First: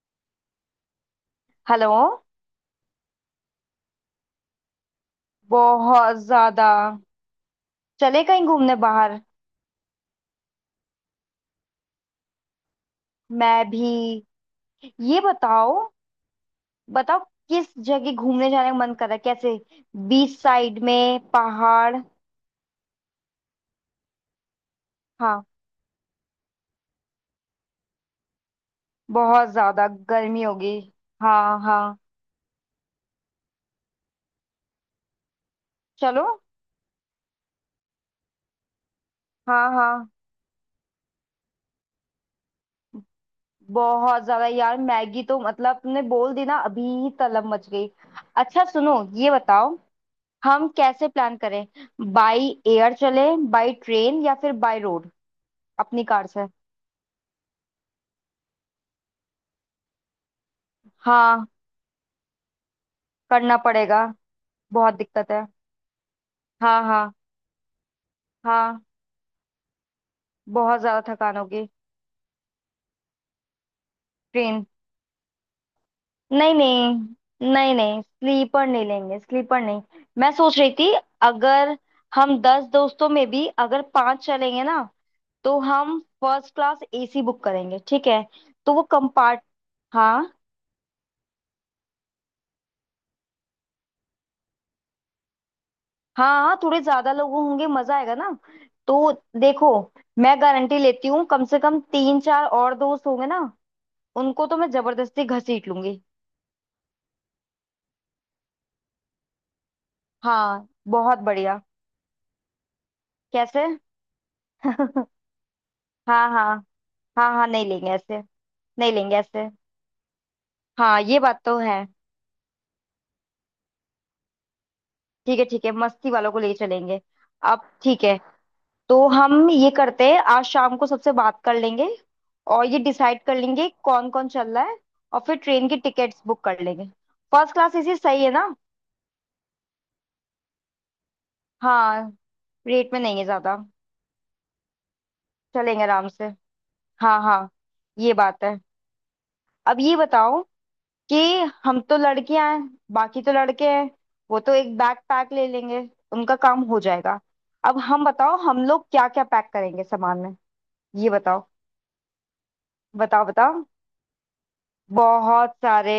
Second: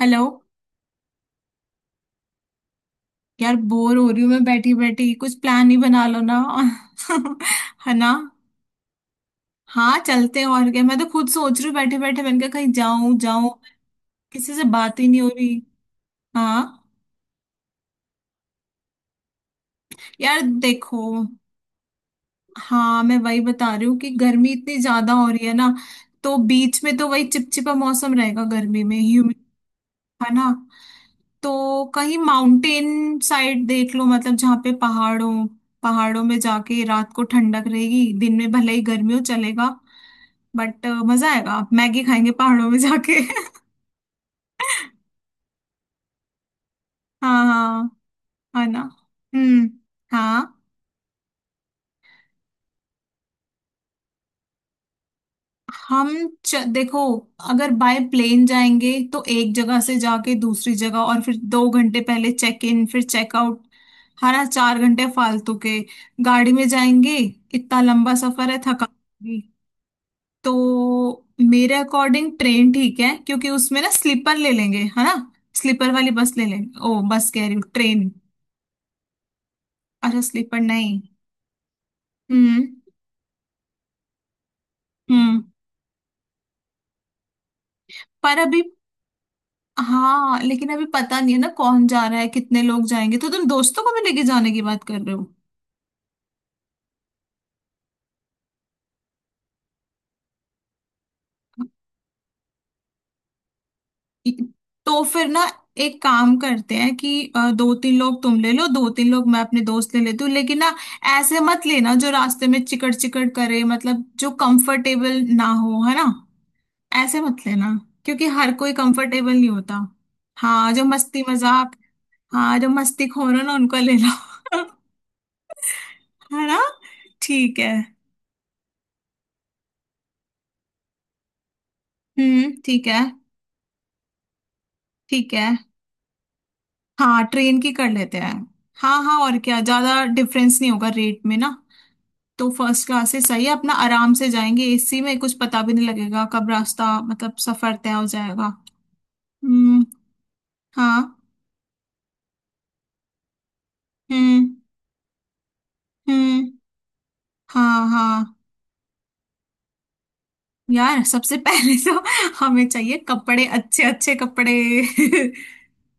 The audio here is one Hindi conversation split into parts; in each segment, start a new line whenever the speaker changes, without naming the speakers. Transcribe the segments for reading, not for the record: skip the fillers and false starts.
हेलो।
हेलो।
यार बोर हो रही हूँ मैं बैठी बैठी। कुछ प्लान ही बना
बहुत
लो ना।
ज्यादा।
है ना।
चले कहीं घूमने बाहर।
हाँ चलते हैं और क्या। मैं तो खुद सोच रही हूँ बैठे बैठे। मैंने कहा कहीं जाऊं जाऊं।
मैं भी।
किसी से बात ही
ये
नहीं हो रही।
बताओ।
हाँ।
बताओ किस जगह घूमने जाने का मन कर रहा है, कैसे? बीच
यार
साइड में
देखो।
पहाड़।
हाँ मैं वही बता रही हूँ कि गर्मी इतनी ज्यादा हो
हाँ,
रही है ना। तो बीच में तो वही चिपचिपा मौसम रहेगा गर्मी में ह्यूमिड।
बहुत ज्यादा
है
गर्मी
ना।
होगी। हाँ
तो
हाँ।
कहीं माउंटेन साइड देख लो मतलब जहाँ पे पहाड़ों पहाड़ों
चलो।
में जाके रात को ठंडक रहेगी दिन में भले ही गर्मी हो
हाँ
चलेगा।
हाँ।
बट मजा आएगा आप मैगी खाएंगे पहाड़ों में जाके।
बहुत ज्यादा यार। मैगी तो मतलब तुमने बोल दी ना, अभी ही
हाँ
तलब मच गई।
हाँ।
अच्छा
है ना।
सुनो। ये
हम्म।
बताओ।
हाँ।
हम कैसे प्लान करें? बाई एयर चले, बाई ट्रेन, या फिर बाई रोड, अपनी
हम
कार से।
देखो। अगर बाय प्लेन जाएंगे तो एक जगह से जाके दूसरी जगह और फिर
हाँ,
2 घंटे पहले चेक इन फिर
करना
चेकआउट।
पड़ेगा।
हरा चार
बहुत
घंटे
दिक्कत है।
फालतू के। गाड़ी में
हाँ हाँ।
जाएंगे इतना लंबा सफर है
हाँ,
थका। तो
बहुत ज्यादा थकान होगी।
मेरे अकॉर्डिंग ट्रेन ठीक है क्योंकि उसमें ना स्लीपर ले
ट्रेन।
लेंगे है ना। स्लीपर वाली बस ले
नहीं
लेंगे ओ बस कह
नहीं।
रही हूँ
नहीं
ट्रेन।
स्लीपर नहीं लेंगे, स्लीपर नहीं।
अच्छा
मैं सोच
स्लीपर
रही थी
नहीं।
अगर हम दस
हम्म
दोस्तों में भी अगर पांच चलेंगे ना,
हम्म।
तो हम फर्स्ट क्लास एसी बुक करेंगे। ठीक है,
पर अभी।
तो वो कंपार्ट। हाँ।
हाँ लेकिन अभी पता नहीं है ना कौन जा रहा है कितने लोग जाएंगे तो तुम दोस्तों को भी लेके जाने की बात कर रहे हो।
हाँ हाँ, थोड़े ज्यादा लोग होंगे मजा आएगा ना। तो देखो, मैं गारंटी लेती हूँ कम से कम तीन चार और दोस्त होंगे ना,
इ-
उनको तो मैं
तो
जबरदस्ती
फिर ना
घसीट
एक
लूंगी।
काम करते हैं कि दो तीन लोग तुम ले लो दो तीन लोग मैं अपने दोस्त ले लेती हूँ लेकिन
हाँ,
ना
बहुत
ऐसे
बढ़िया।
मत लेना जो रास्ते में चिकट चिकट करे
कैसे?
मतलब जो
हाँ।
कंफर्टेबल ना हो है ना।
हाँ। हाँ
ऐसे मत
हाँ, नहीं
लेना
लेंगे ऐसे,
क्योंकि हर कोई
नहीं लेंगे
कंफर्टेबल
ऐसे।
नहीं होता। हाँ जो
हाँ, ये
मस्ती
बात तो
मजाक।
है।
हाँ जो मस्ती खोर हो ना उनको ले लो।
ठीक है ठीक है, मस्ती वालों को
है
ले
ना।
चलेंगे।
ठीक
अब
है।
ठीक है, तो हम ये करते हैं आज शाम को सबसे बात कर लेंगे, और ये
ठीक है।
डिसाइड कर लेंगे कौन कौन चल रहा है, और
ठीक
फिर
है।
ट्रेन की टिकट्स बुक कर लेंगे।
हाँ
फर्स्ट
ट्रेन की
क्लास
कर
इसी
लेते
सही है
हैं।
ना।
हाँ हाँ और क्या ज्यादा डिफरेंस नहीं होगा रेट में ना।
हाँ।
तो फर्स्ट
रेट में
क्लास
नहीं
से
है
सही है
ज्यादा।
अपना आराम से जाएंगे एसी में कुछ पता भी
चलेंगे
नहीं
आराम
लगेगा
से।
कब रास्ता
हाँ
मतलब
हाँ।
सफर तय हो
ये बात
जाएगा।
है। अब
हम्म।
ये बताओ
हाँ।
कि हम तो लड़कियां हैं, बाकी तो लड़के हैं। वो
हम्म
तो एक बैग पैक ले लेंगे, उनका
हम्म।
काम हो जाएगा। अब
हाँ
हम
हाँ
बताओ, हम लोग क्या क्या पैक करेंगे सामान में?
यार
ये
सबसे
बताओ।
पहले तो। हमें चाहिए
बताओ
कपड़े
बताओ,
अच्छे अच्छे कपड़े।
बहुत सारे।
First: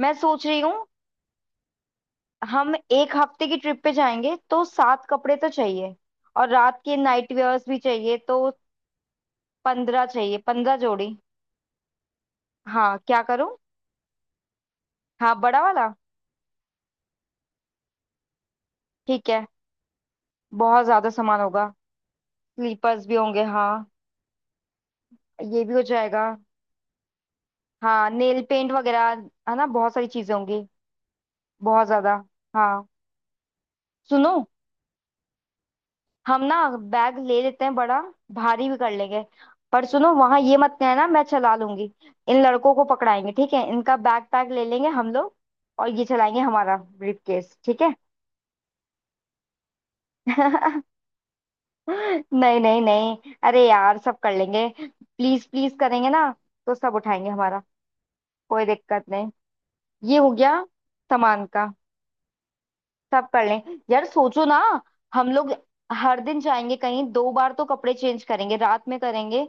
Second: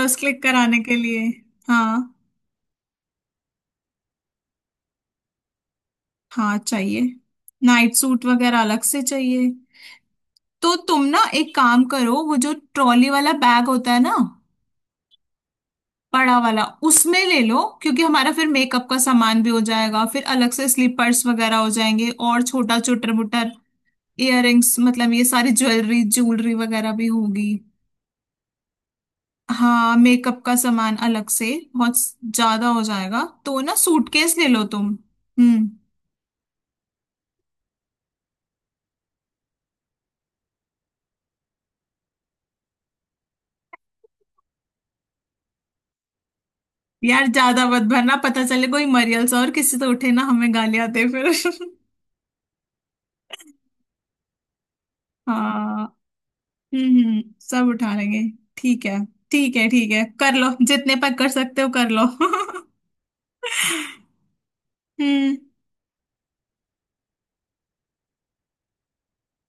मैं
क्लिक
सोच रही
कराने
हूँ
के लिए। हाँ
हम एक हफ्ते की ट्रिप पे जाएंगे तो सात कपड़े तो चाहिए, और
हाँ
रात के
चाहिए।
नाइट वेयर्स भी
नाइट
चाहिए,
सूट
तो
वगैरह अलग से चाहिए।
15 चाहिए,
तो
पंद्रह
तुम
जोड़ी
ना एक काम करो वो जो
हाँ,
ट्रॉली
क्या
वाला
करूँ?
बैग होता है ना
हाँ, बड़ा वाला।
बड़ा वाला। उसमें ले लो क्योंकि हमारा फिर मेकअप का
ठीक
सामान
है,
भी हो जाएगा फिर अलग से
बहुत ज्यादा
स्लीपर्स
सामान
वगैरह
होगा,
हो जाएंगे और छोटा
स्लीपर्स
चुटर
भी होंगे,
मुटर
हाँ।
इयररिंग्स मतलब ये सारी
ये भी हो
ज्वेलरी
जाएगा।
ज्वेलरी वगैरह भी होगी।
हाँ, नेल पेंट वगैरह, है ना, बहुत
हाँ
सारी चीजें
मेकअप का
होंगी।
सामान अलग से
बहुत
बहुत
ज्यादा।
ज्यादा हो
हाँ
जाएगा तो ना सूटकेस
सुनो,
ले लो तुम। हम्म।
हम ना बैग ले लेते हैं बड़ा, भारी भी कर लेंगे, पर सुनो वहां ये मत कहना मैं चला लूंगी। इन लड़कों को पकड़ाएंगे, ठीक है, इनका बैग पैक ले लेंगे हम लोग, और ये चलाएंगे हमारा ब्रीफ
यार
केस,
ज्यादा मत
ठीक है।
भरना पता चले कोई मरियल्स और किसी तो उठे ना हमें गालियां दे फिर।
नहीं नहीं नहीं, अरे यार सब कर लेंगे, प्लीज प्लीज
हाँ।
करेंगे ना, तो सब उठाएंगे हमारा,
सब उठा लेंगे।
कोई
ठीक है।
दिक्कत नहीं।
ठीक है ठीक है
ये हो
कर लो
गया
जितने पर कर
सामान
सकते
का,
हो कर लो।
सब कर लें। यार सोचो ना, हम
हम्म।
लोग हर दिन जाएंगे कहीं, दो बार तो कपड़े चेंज करेंगे, रात में करेंगे,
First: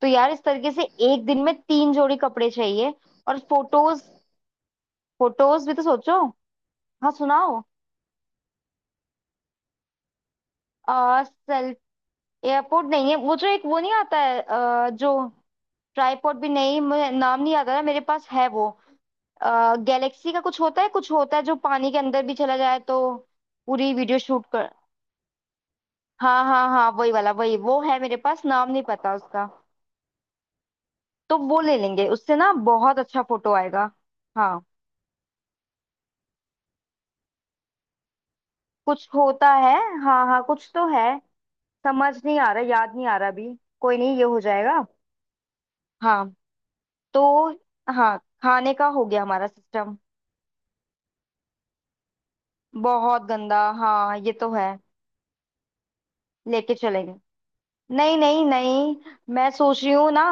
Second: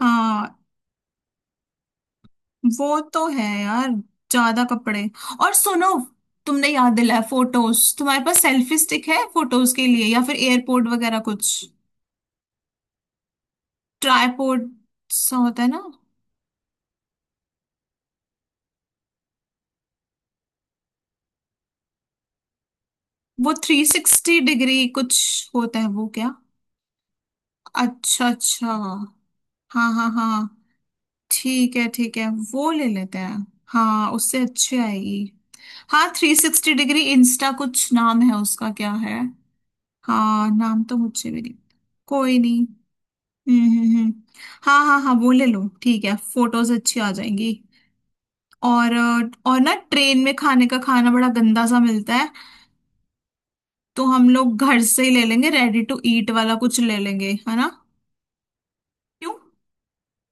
तो यार इस
हाँ
तरीके से एक दिन में तीन जोड़ी कपड़े चाहिए।
वो तो
और
है यार
फोटोज,
ज्यादा कपड़े। और
फोटोज भी तो
सुनो
सोचो।
तुमने याद
हाँ
दिलाया
सुनाओ।
फोटोज तुम्हारे पास सेल्फी स्टिक है फोटोज के लिए या फिर एयरपोर्ट वगैरह
आ,
कुछ।
सेल एयरपोर्ट नहीं है, वो जो एक, वो नहीं आता है
ट्राईपोड
जो
सा होता है ना।
ट्राईपोर्ट, भी नहीं मुझे नाम नहीं आता ना, मेरे पास है वो। गैलेक्सी का कुछ होता है, कुछ होता है जो पानी के अंदर भी चला जाए, तो
वो थ्री
पूरी वीडियो
सिक्सटी
शूट कर।
डिग्री कुछ होता है वो क्या।
हाँ हाँ हाँ, वही वाला, वही वो है मेरे
अच्छा
पास, नाम
अच्छा।
नहीं पता उसका।
हाँ हाँ हाँ।
तो वो ले लेंगे,
ठीक है
उससे ना
वो ले
बहुत
लेते
अच्छा
हैं।
फोटो आएगा।
हाँ उससे
हाँ,
अच्छी आएगी। हाँ 360 डिग्री इंस्टा कुछ नाम है उसका क्या
कुछ
है।
होता है। हाँ हाँ
हाँ
कुछ
नाम
तो
तो
है।
मुझे भी नहीं।
समझ
कोई
नहीं आ रहा,
नहीं।
याद नहीं आ रहा अभी।
हम्म हम्म
कोई
हम्म।
नहीं, ये हो
हाँ
जाएगा।
हाँ हाँ वो ले लो ठीक है
हाँ।
फोटोज अच्छी आ
तो
जाएंगी।
हाँ, खाने का
और
हो गया हमारा
और ना
सिस्टम।
ट्रेन में खाने का खाना बड़ा गंदा सा मिलता है।
बहुत गंदा,
तो
हाँ
हम
ये तो
लोग
है।
घर से ही ले लेंगे रेडी टू ईट वाला
लेके
कुछ ले
चलेंगे।
लेंगे है ना।
नहीं नहीं नहीं,
क्यों।
मैं सोच रही हूँ ना,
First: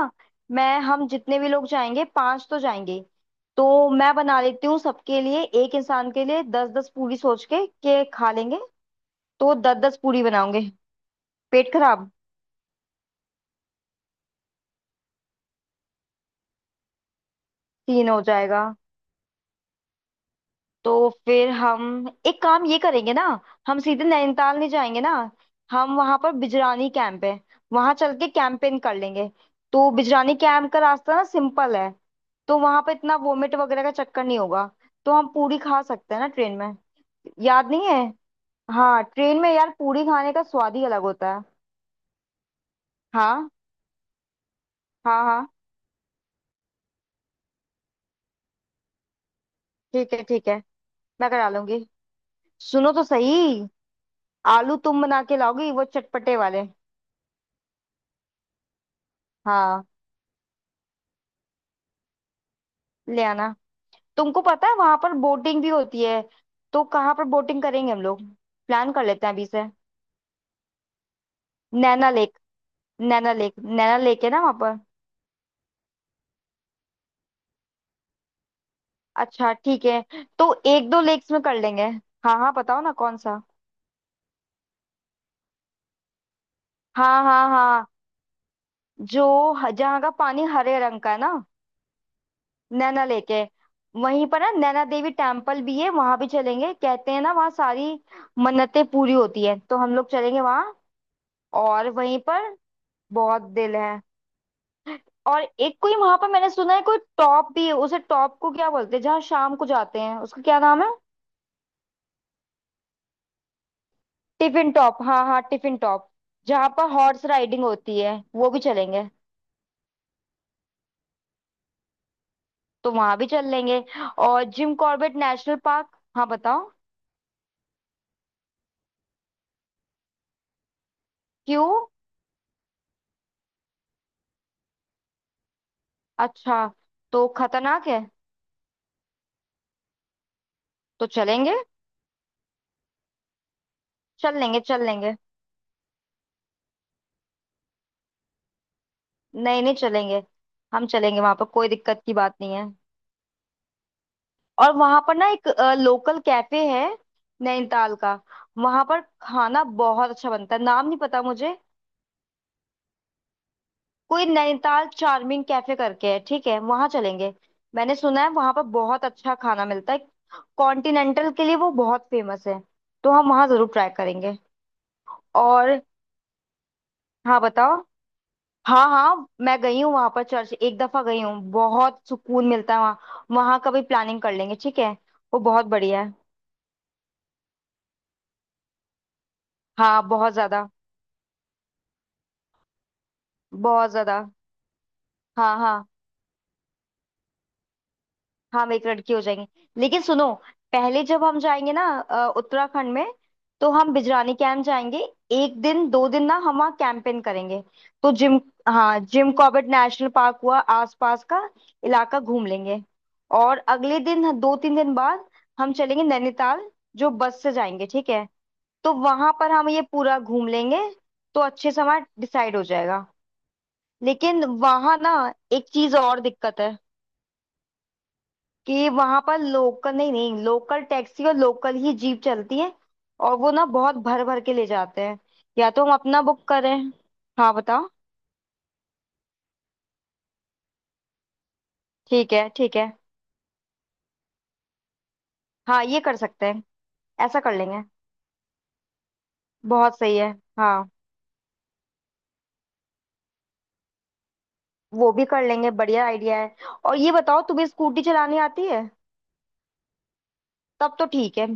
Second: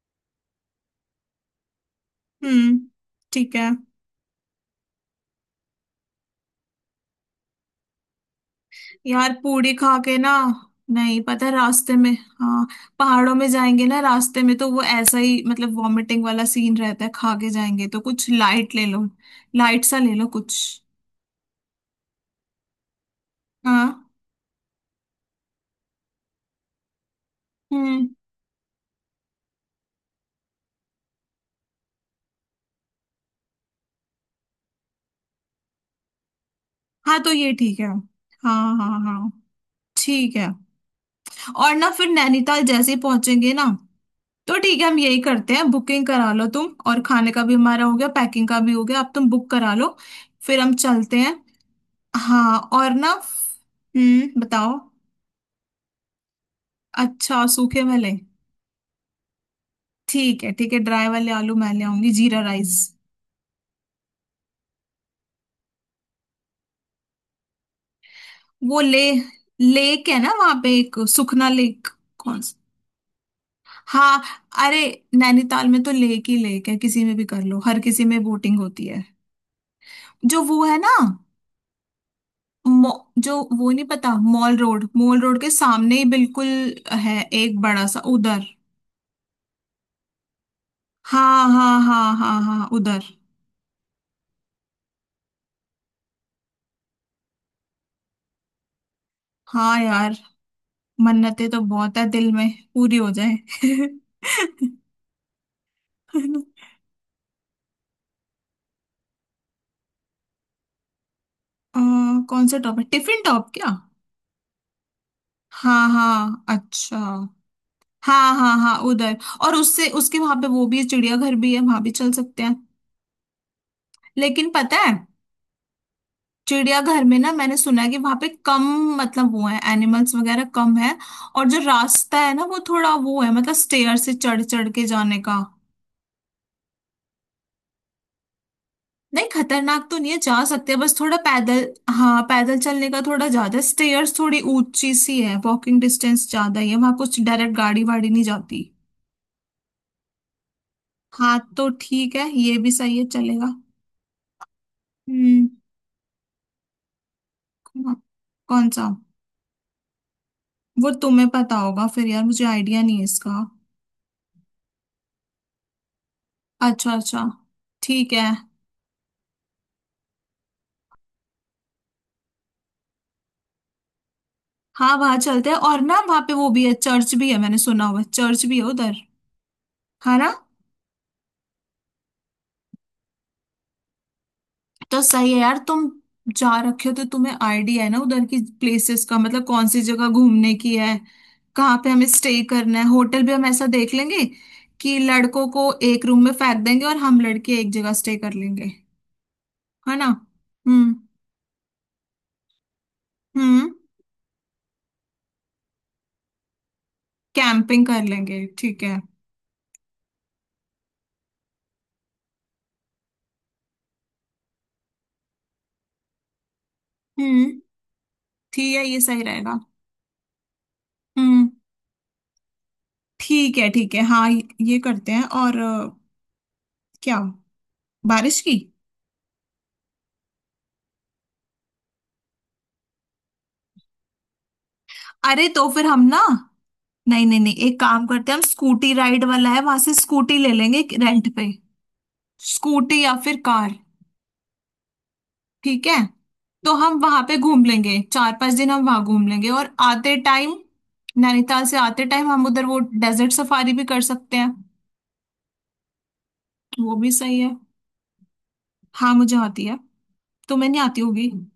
मैं, हम जितने भी लोग जाएंगे पांच तो
हम्म
जाएंगे,
ठीक है।
तो मैं बना लेती हूँ सबके लिए, एक इंसान के लिए 10 10 पूरी सोच के खा लेंगे,
यार
तो
पूड़ी
दस दस
खा के
पूरी
ना
बनाऊंगे।
नहीं पता है,
पेट
रास्ते में।
खराब।
हाँ। पहाड़ों में जाएंगे ना रास्ते में तो वो ऐसा ही मतलब वॉमिटिंग वाला सीन रहता है खा के जाएंगे तो
तीन हो
कुछ
जाएगा।
लाइट ले लो। लाइट सा ले लो कुछ।
तो फिर हम एक काम ये करेंगे ना, हम
हाँ।
सीधे नैनीताल नहीं जाएंगे ना, हम वहां पर बिजरानी कैंप है, वहां
हम्म।
चल के कैंपेन कर लेंगे, तो बिजरानी कैंप का रास्ता ना सिंपल है, तो वहां पर इतना वोमिट वगैरह का चक्कर नहीं होगा, तो हम पूरी खा सकते हैं ना ट्रेन में।
हाँ तो ये
याद
ठीक है
नहीं है।
हाँ हाँ
हाँ,
हाँ।
ट्रेन में यार पूरी खाने
ठीक
का
है
स्वाद ही अलग होता है।
और ना फिर नैनीताल जैसे ही
हाँ
पहुंचेंगे ना तो ठीक है हम यही
हाँ हाँ।
करते हैं बुकिंग करा लो तुम और खाने का भी हमारा हो गया पैकिंग का भी हो गया अब तुम बुक करा लो।
ठीक है ठीक
फिर
है,
हम चलते
मैं
हैं।
करा लूंगी।
हाँ और
सुनो तो
ना।
सही, आलू
बताओ।
तुम बना के लाओगी, वो चटपटे वाले।
अच्छा सूखे वाले।
हाँ,
ठीक है ड्राई वाले आलू मैं ले आऊंगी जीरा राइस।
ले आना। तुमको पता है वहां पर बोटिंग भी होती है, तो कहाँ पर बोटिंग करेंगे हम लोग?
वो
प्लान
ले
कर लेते हैं अभी से।
लेक है ना वहां पे एक सुखना लेक।
नैना लेक।
कौन सा।
नैना लेक, नैना
हाँ।
लेक है ना वहां पर।
अरे नैनीताल में तो लेक ही लेक है किसी में भी कर लो हर किसी में बोटिंग होती है।
अच्छा ठीक है,
जो
तो
वो है
एक
ना
दो लेक्स में कर लेंगे। हाँ हाँ बताओ ना कौन सा।
जो वो नहीं पता मॉल रोड के सामने ही बिल्कुल है
हाँ हाँ
एक बड़ा
हाँ।
सा उधर।
जो, जहाँ का पानी हरे रंग का है
हाँ
ना,
हाँ हाँ हाँ हाँ उधर।
नैना लेक है। वहीं पर ना नैना देवी टेम्पल भी है, वहां भी चलेंगे, कहते हैं ना वहाँ सारी मन्नतें पूरी होती है, तो
हाँ
हम लोग
यार
चलेंगे वहां।
मन्नतें तो
और
बहुत है
वहीं
दिल में
पर,
पूरी हो जाए।
बहुत दिल है। और एक कोई वहां पर, मैंने सुना है कोई टॉप भी है, उसे टॉप को क्या बोलते हैं जहाँ शाम को जाते हैं, उसका क्या नाम है?
अ, कौन सा टॉप है टिफिन टॉप क्या।
टिफिन टॉप, हाँ हाँ टिफिन
हाँ
टॉप।
हाँ
जहाँ पर
अच्छा।
हॉर्स राइडिंग होती है,
हाँ
वो
हाँ
भी
हाँ
चलेंगे।
उधर। और उससे उसके वहां पे वो भी है चिड़ियाघर भी है वहां भी चल सकते हैं।
तो वहां भी चल लेंगे। और
लेकिन
जिम
पता है
कॉर्बेट नेशनल पार्क। हाँ बताओ।
चिड़ियाघर में ना मैंने सुना है कि वहां पे कम मतलब वो है एनिमल्स वगैरह कम है। और जो
क्यों?
रास्ता है ना वो थोड़ा वो है मतलब स्टेयर से चढ़ चढ़ के जाने का।
अच्छा, तो खतरनाक है।
नहीं खतरनाक तो नहीं है जा सकते हैं बस
तो
थोड़ा
चलेंगे।
पैदल। हाँ पैदल चलने का थोड़ा ज्यादा है स्टेयर्स
चल
थोड़ी
लेंगे चल
ऊंची
लेंगे,
सी है वॉकिंग डिस्टेंस ज्यादा ही है वहां कुछ डायरेक्ट गाड़ी वाड़ी नहीं जाती।
नहीं नहीं, चलेंगे हम, चलेंगे वहां
हाँ
पर,
तो
कोई दिक्कत की
ठीक है
बात नहीं
ये
है।
भी सही है चलेगा।
और वहां पर ना
हम्म।
एक लोकल कैफे है, नैनीताल
कौन
का,
कौन
वहां
सा।
पर खाना बहुत अच्छा बनता है, नाम
वो
नहीं पता
तुम्हें पता
मुझे,
होगा फिर यार मुझे आइडिया नहीं है इसका।
कोई नैनीताल चार्मिंग कैफे करके है, ठीक है, वहां
अच्छा अच्छा।
चलेंगे। मैंने
ठीक
सुना
है।
है वहां पर बहुत अच्छा खाना मिलता है, कॉन्टिनेंटल के लिए वो बहुत फेमस है, तो हम वहां जरूर ट्राई करेंगे।
हाँ वहाँ चलते हैं और
और,
ना वहाँ पे वो भी है चर्च भी है
हाँ
मैंने
बताओ।
सुना हुआ है चर्च भी है
हाँ
उधर।
हाँ, मैं गई हूँ वहां
है
पर
ना।
चर्च, एक दफा गई हूँ, बहुत सुकून मिलता है वहाँ, वहां का भी प्लानिंग कर लेंगे, ठीक है।
तो सही है
वो
यार
बहुत
तुम
बढ़िया है।
जा रखे हो तो तुम्हें आइडिया है ना उधर की प्लेसेस का मतलब कौन सी
हाँ,
जगह
बहुत
घूमने
ज्यादा।
की है। कहाँ पे हमें स्टे करना है होटल भी हम ऐसा
बहुत
देख
ज्यादा।
लेंगे कि लड़कों
हाँ
को
हाँ,
एक रूम में फेंक देंगे और हम लड़के एक जगह स्टे कर लेंगे।
हम एक लड़की हो जाएंगे।
है
लेकिन
ना।
सुनो,
हम्म।
पहले जब हम जाएंगे ना उत्तराखंड में,
हम्म।
तो हम बिजरानी कैंप जाएंगे, एक दिन दो दिन ना हम वहाँ कैंपेन करेंगे,
कैंपिंग कर
तो जिम,
लेंगे ठीक
हाँ
है।
जिम कॉर्बेट नेशनल पार्क हुआ, आसपास का इलाका घूम लेंगे, और अगले दिन दो तीन दिन बाद हम चलेंगे नैनीताल, जो बस से
हम्म
जाएंगे, ठीक है।
ठीक है
तो
ये सही
वहां पर
रहेगा।
हम ये पूरा घूम लेंगे, तो
हम्म।
अच्छे से हमारा डिसाइड हो जाएगा।
ठीक है हाँ
लेकिन
ये
वहां
करते
ना
हैं और
एक चीज और दिक्कत है,
क्या। बारिश की।
कि वहां पर लोकल, नहीं नहीं, लोकल टैक्सी और लोकल ही जीप चलती है, और वो ना बहुत भर भर के ले जाते हैं,
अरे तो
या तो
फिर
हम
हम ना
अपना बुक करें।
नहीं नहीं
हाँ
नहीं एक
बताओ।
काम करते हैं हम स्कूटी राइड वाला है वहां से स्कूटी ले लेंगे रेंट पे।
ठीक है ठीक है।
स्कूटी या फिर कार।
हाँ
ठीक
ये
है।
कर सकते हैं।
तो हम वहां पे
ऐसा कर
घूम
लेंगे,
लेंगे चार पांच दिन हम वहां घूम लेंगे और
बहुत
आते
सही है।
टाइम
हाँ।
नैनीताल से आते टाइम हम उधर वो डेजर्ट सफारी भी कर सकते हैं।
वो भी कर लेंगे, बढ़िया आइडिया है।
वो
और
भी
ये
सही
बताओ,
है।
तुम्हें स्कूटी चलानी आती है?
हाँ मुझे आती है। तुम्हें नहीं
तब
आती
तो
होगी।
ठीक है,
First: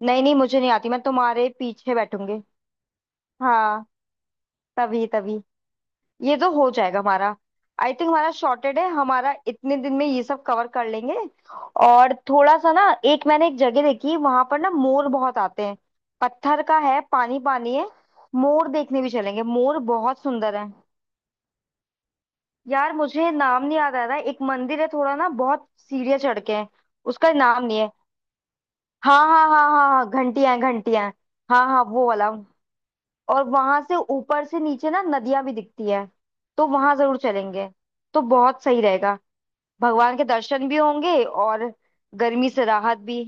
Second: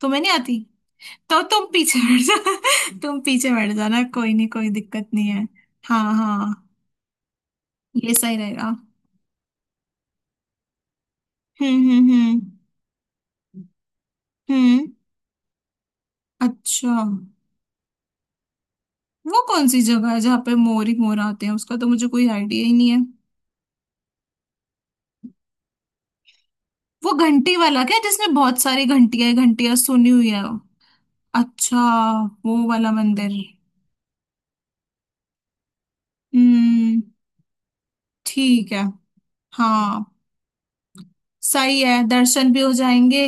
तुम्हें
नहीं
नहीं
नहीं
आती
मुझे नहीं आती, मैं
तो
तुम्हारे
तुम
पीछे
पीछे बैठ
बैठूंगी।
जा। तुम पीछे बैठ
हाँ,
जाना कोई नहीं कोई
तभी
दिक्कत नहीं
तभी।
है। हाँ
ये तो
हाँ।
हो जाएगा हमारा, आई थिंक
ये
हमारा
सही रहेगा।
शॉर्टेड है, हमारा इतने दिन में ये सब कवर कर लेंगे।
हम्म हम्म
और
हम्म
थोड़ा सा ना, एक, मैंने एक जगह देखी वहां पर ना
हम्म।
मोर बहुत आते हैं, पत्थर का
अच्छा।
है, पानी पानी है, मोर देखने भी
वो
चलेंगे,
कौन
मोर
सी जगह
बहुत
है जहाँ पे
सुंदर है।
मोर ही मोर आते हैं उसका तो मुझे कोई आइडिया ही नहीं
यार
है।
मुझे नाम नहीं याद आ रहा है। एक मंदिर है, थोड़ा ना बहुत सीढ़ियाँ चढ़ के हैं,
वो
उसका
घंटी
नाम नहीं
वाला
है।
क्या जिसमें बहुत सारी
हाँ
घंटियां
हाँ हाँ
घंटियां
हाँ हाँ,
सुनी हुई है।
घंटियां हैं, घंटियां हैं। हाँ हाँ,
अच्छा।
वो वाला।
वो वाला मंदिर।
और वहां से ऊपर से नीचे ना नदियां भी दिखती है, तो वहां
हम्म।
जरूर चलेंगे, तो बहुत
ठीक
सही
है
रहेगा,
हाँ
भगवान के दर्शन भी होंगे, और
सही है दर्शन
गर्मी
भी
से
हो
राहत
जाएंगे।
भी।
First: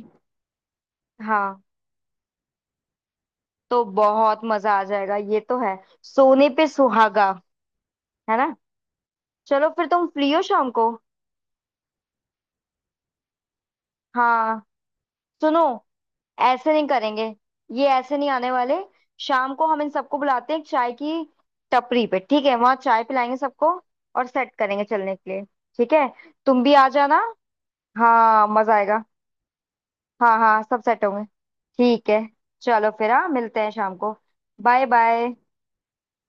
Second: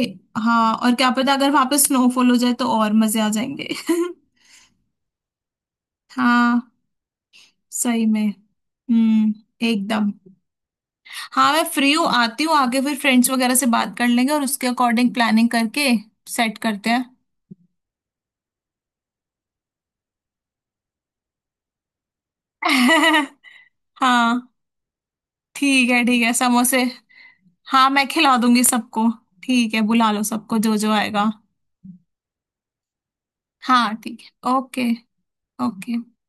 हाँ और क्या पता अगर
हाँ,
वहां पे स्नोफॉल हो जाए तो और मजे आ जाएंगे।
तो बहुत मजा आ जाएगा ये तो है, सोने
हाँ
पे सुहागा।
सही में।
है ना।
हम्म।
चलो फिर, तुम
एकदम।
फ्री हो शाम को।
हाँ मैं फ्री हूँ आती हूँ आके फिर फ्रेंड्स वगैरह से बात कर लेंगे और
हाँ
उसके अकॉर्डिंग प्लानिंग
सुनो,
करके सेट
ऐसे नहीं
करते
करेंगे, ये ऐसे नहीं आने वाले, शाम को हम इन सबको बुलाते हैं एक चाय की टपरी पे, ठीक है, वहां चाय
हैं।
पिलाएंगे सबको और
हाँ
सेट करेंगे चलने के लिए। ठीक है,
ठीक है
तुम भी
समोसे।
आ जाना।
हाँ मैं खिला
हाँ
दूंगी
मजा आएगा।
सबको। ठीक है बुला लो
हाँ
सबको
हाँ
जो
सब
जो
सेट होंगे।
आएगा।
ठीक है। चलो फिर, हाँ मिलते हैं
हाँ
शाम को।
ठीक है
बाय
ओके।
बाय।
ओके।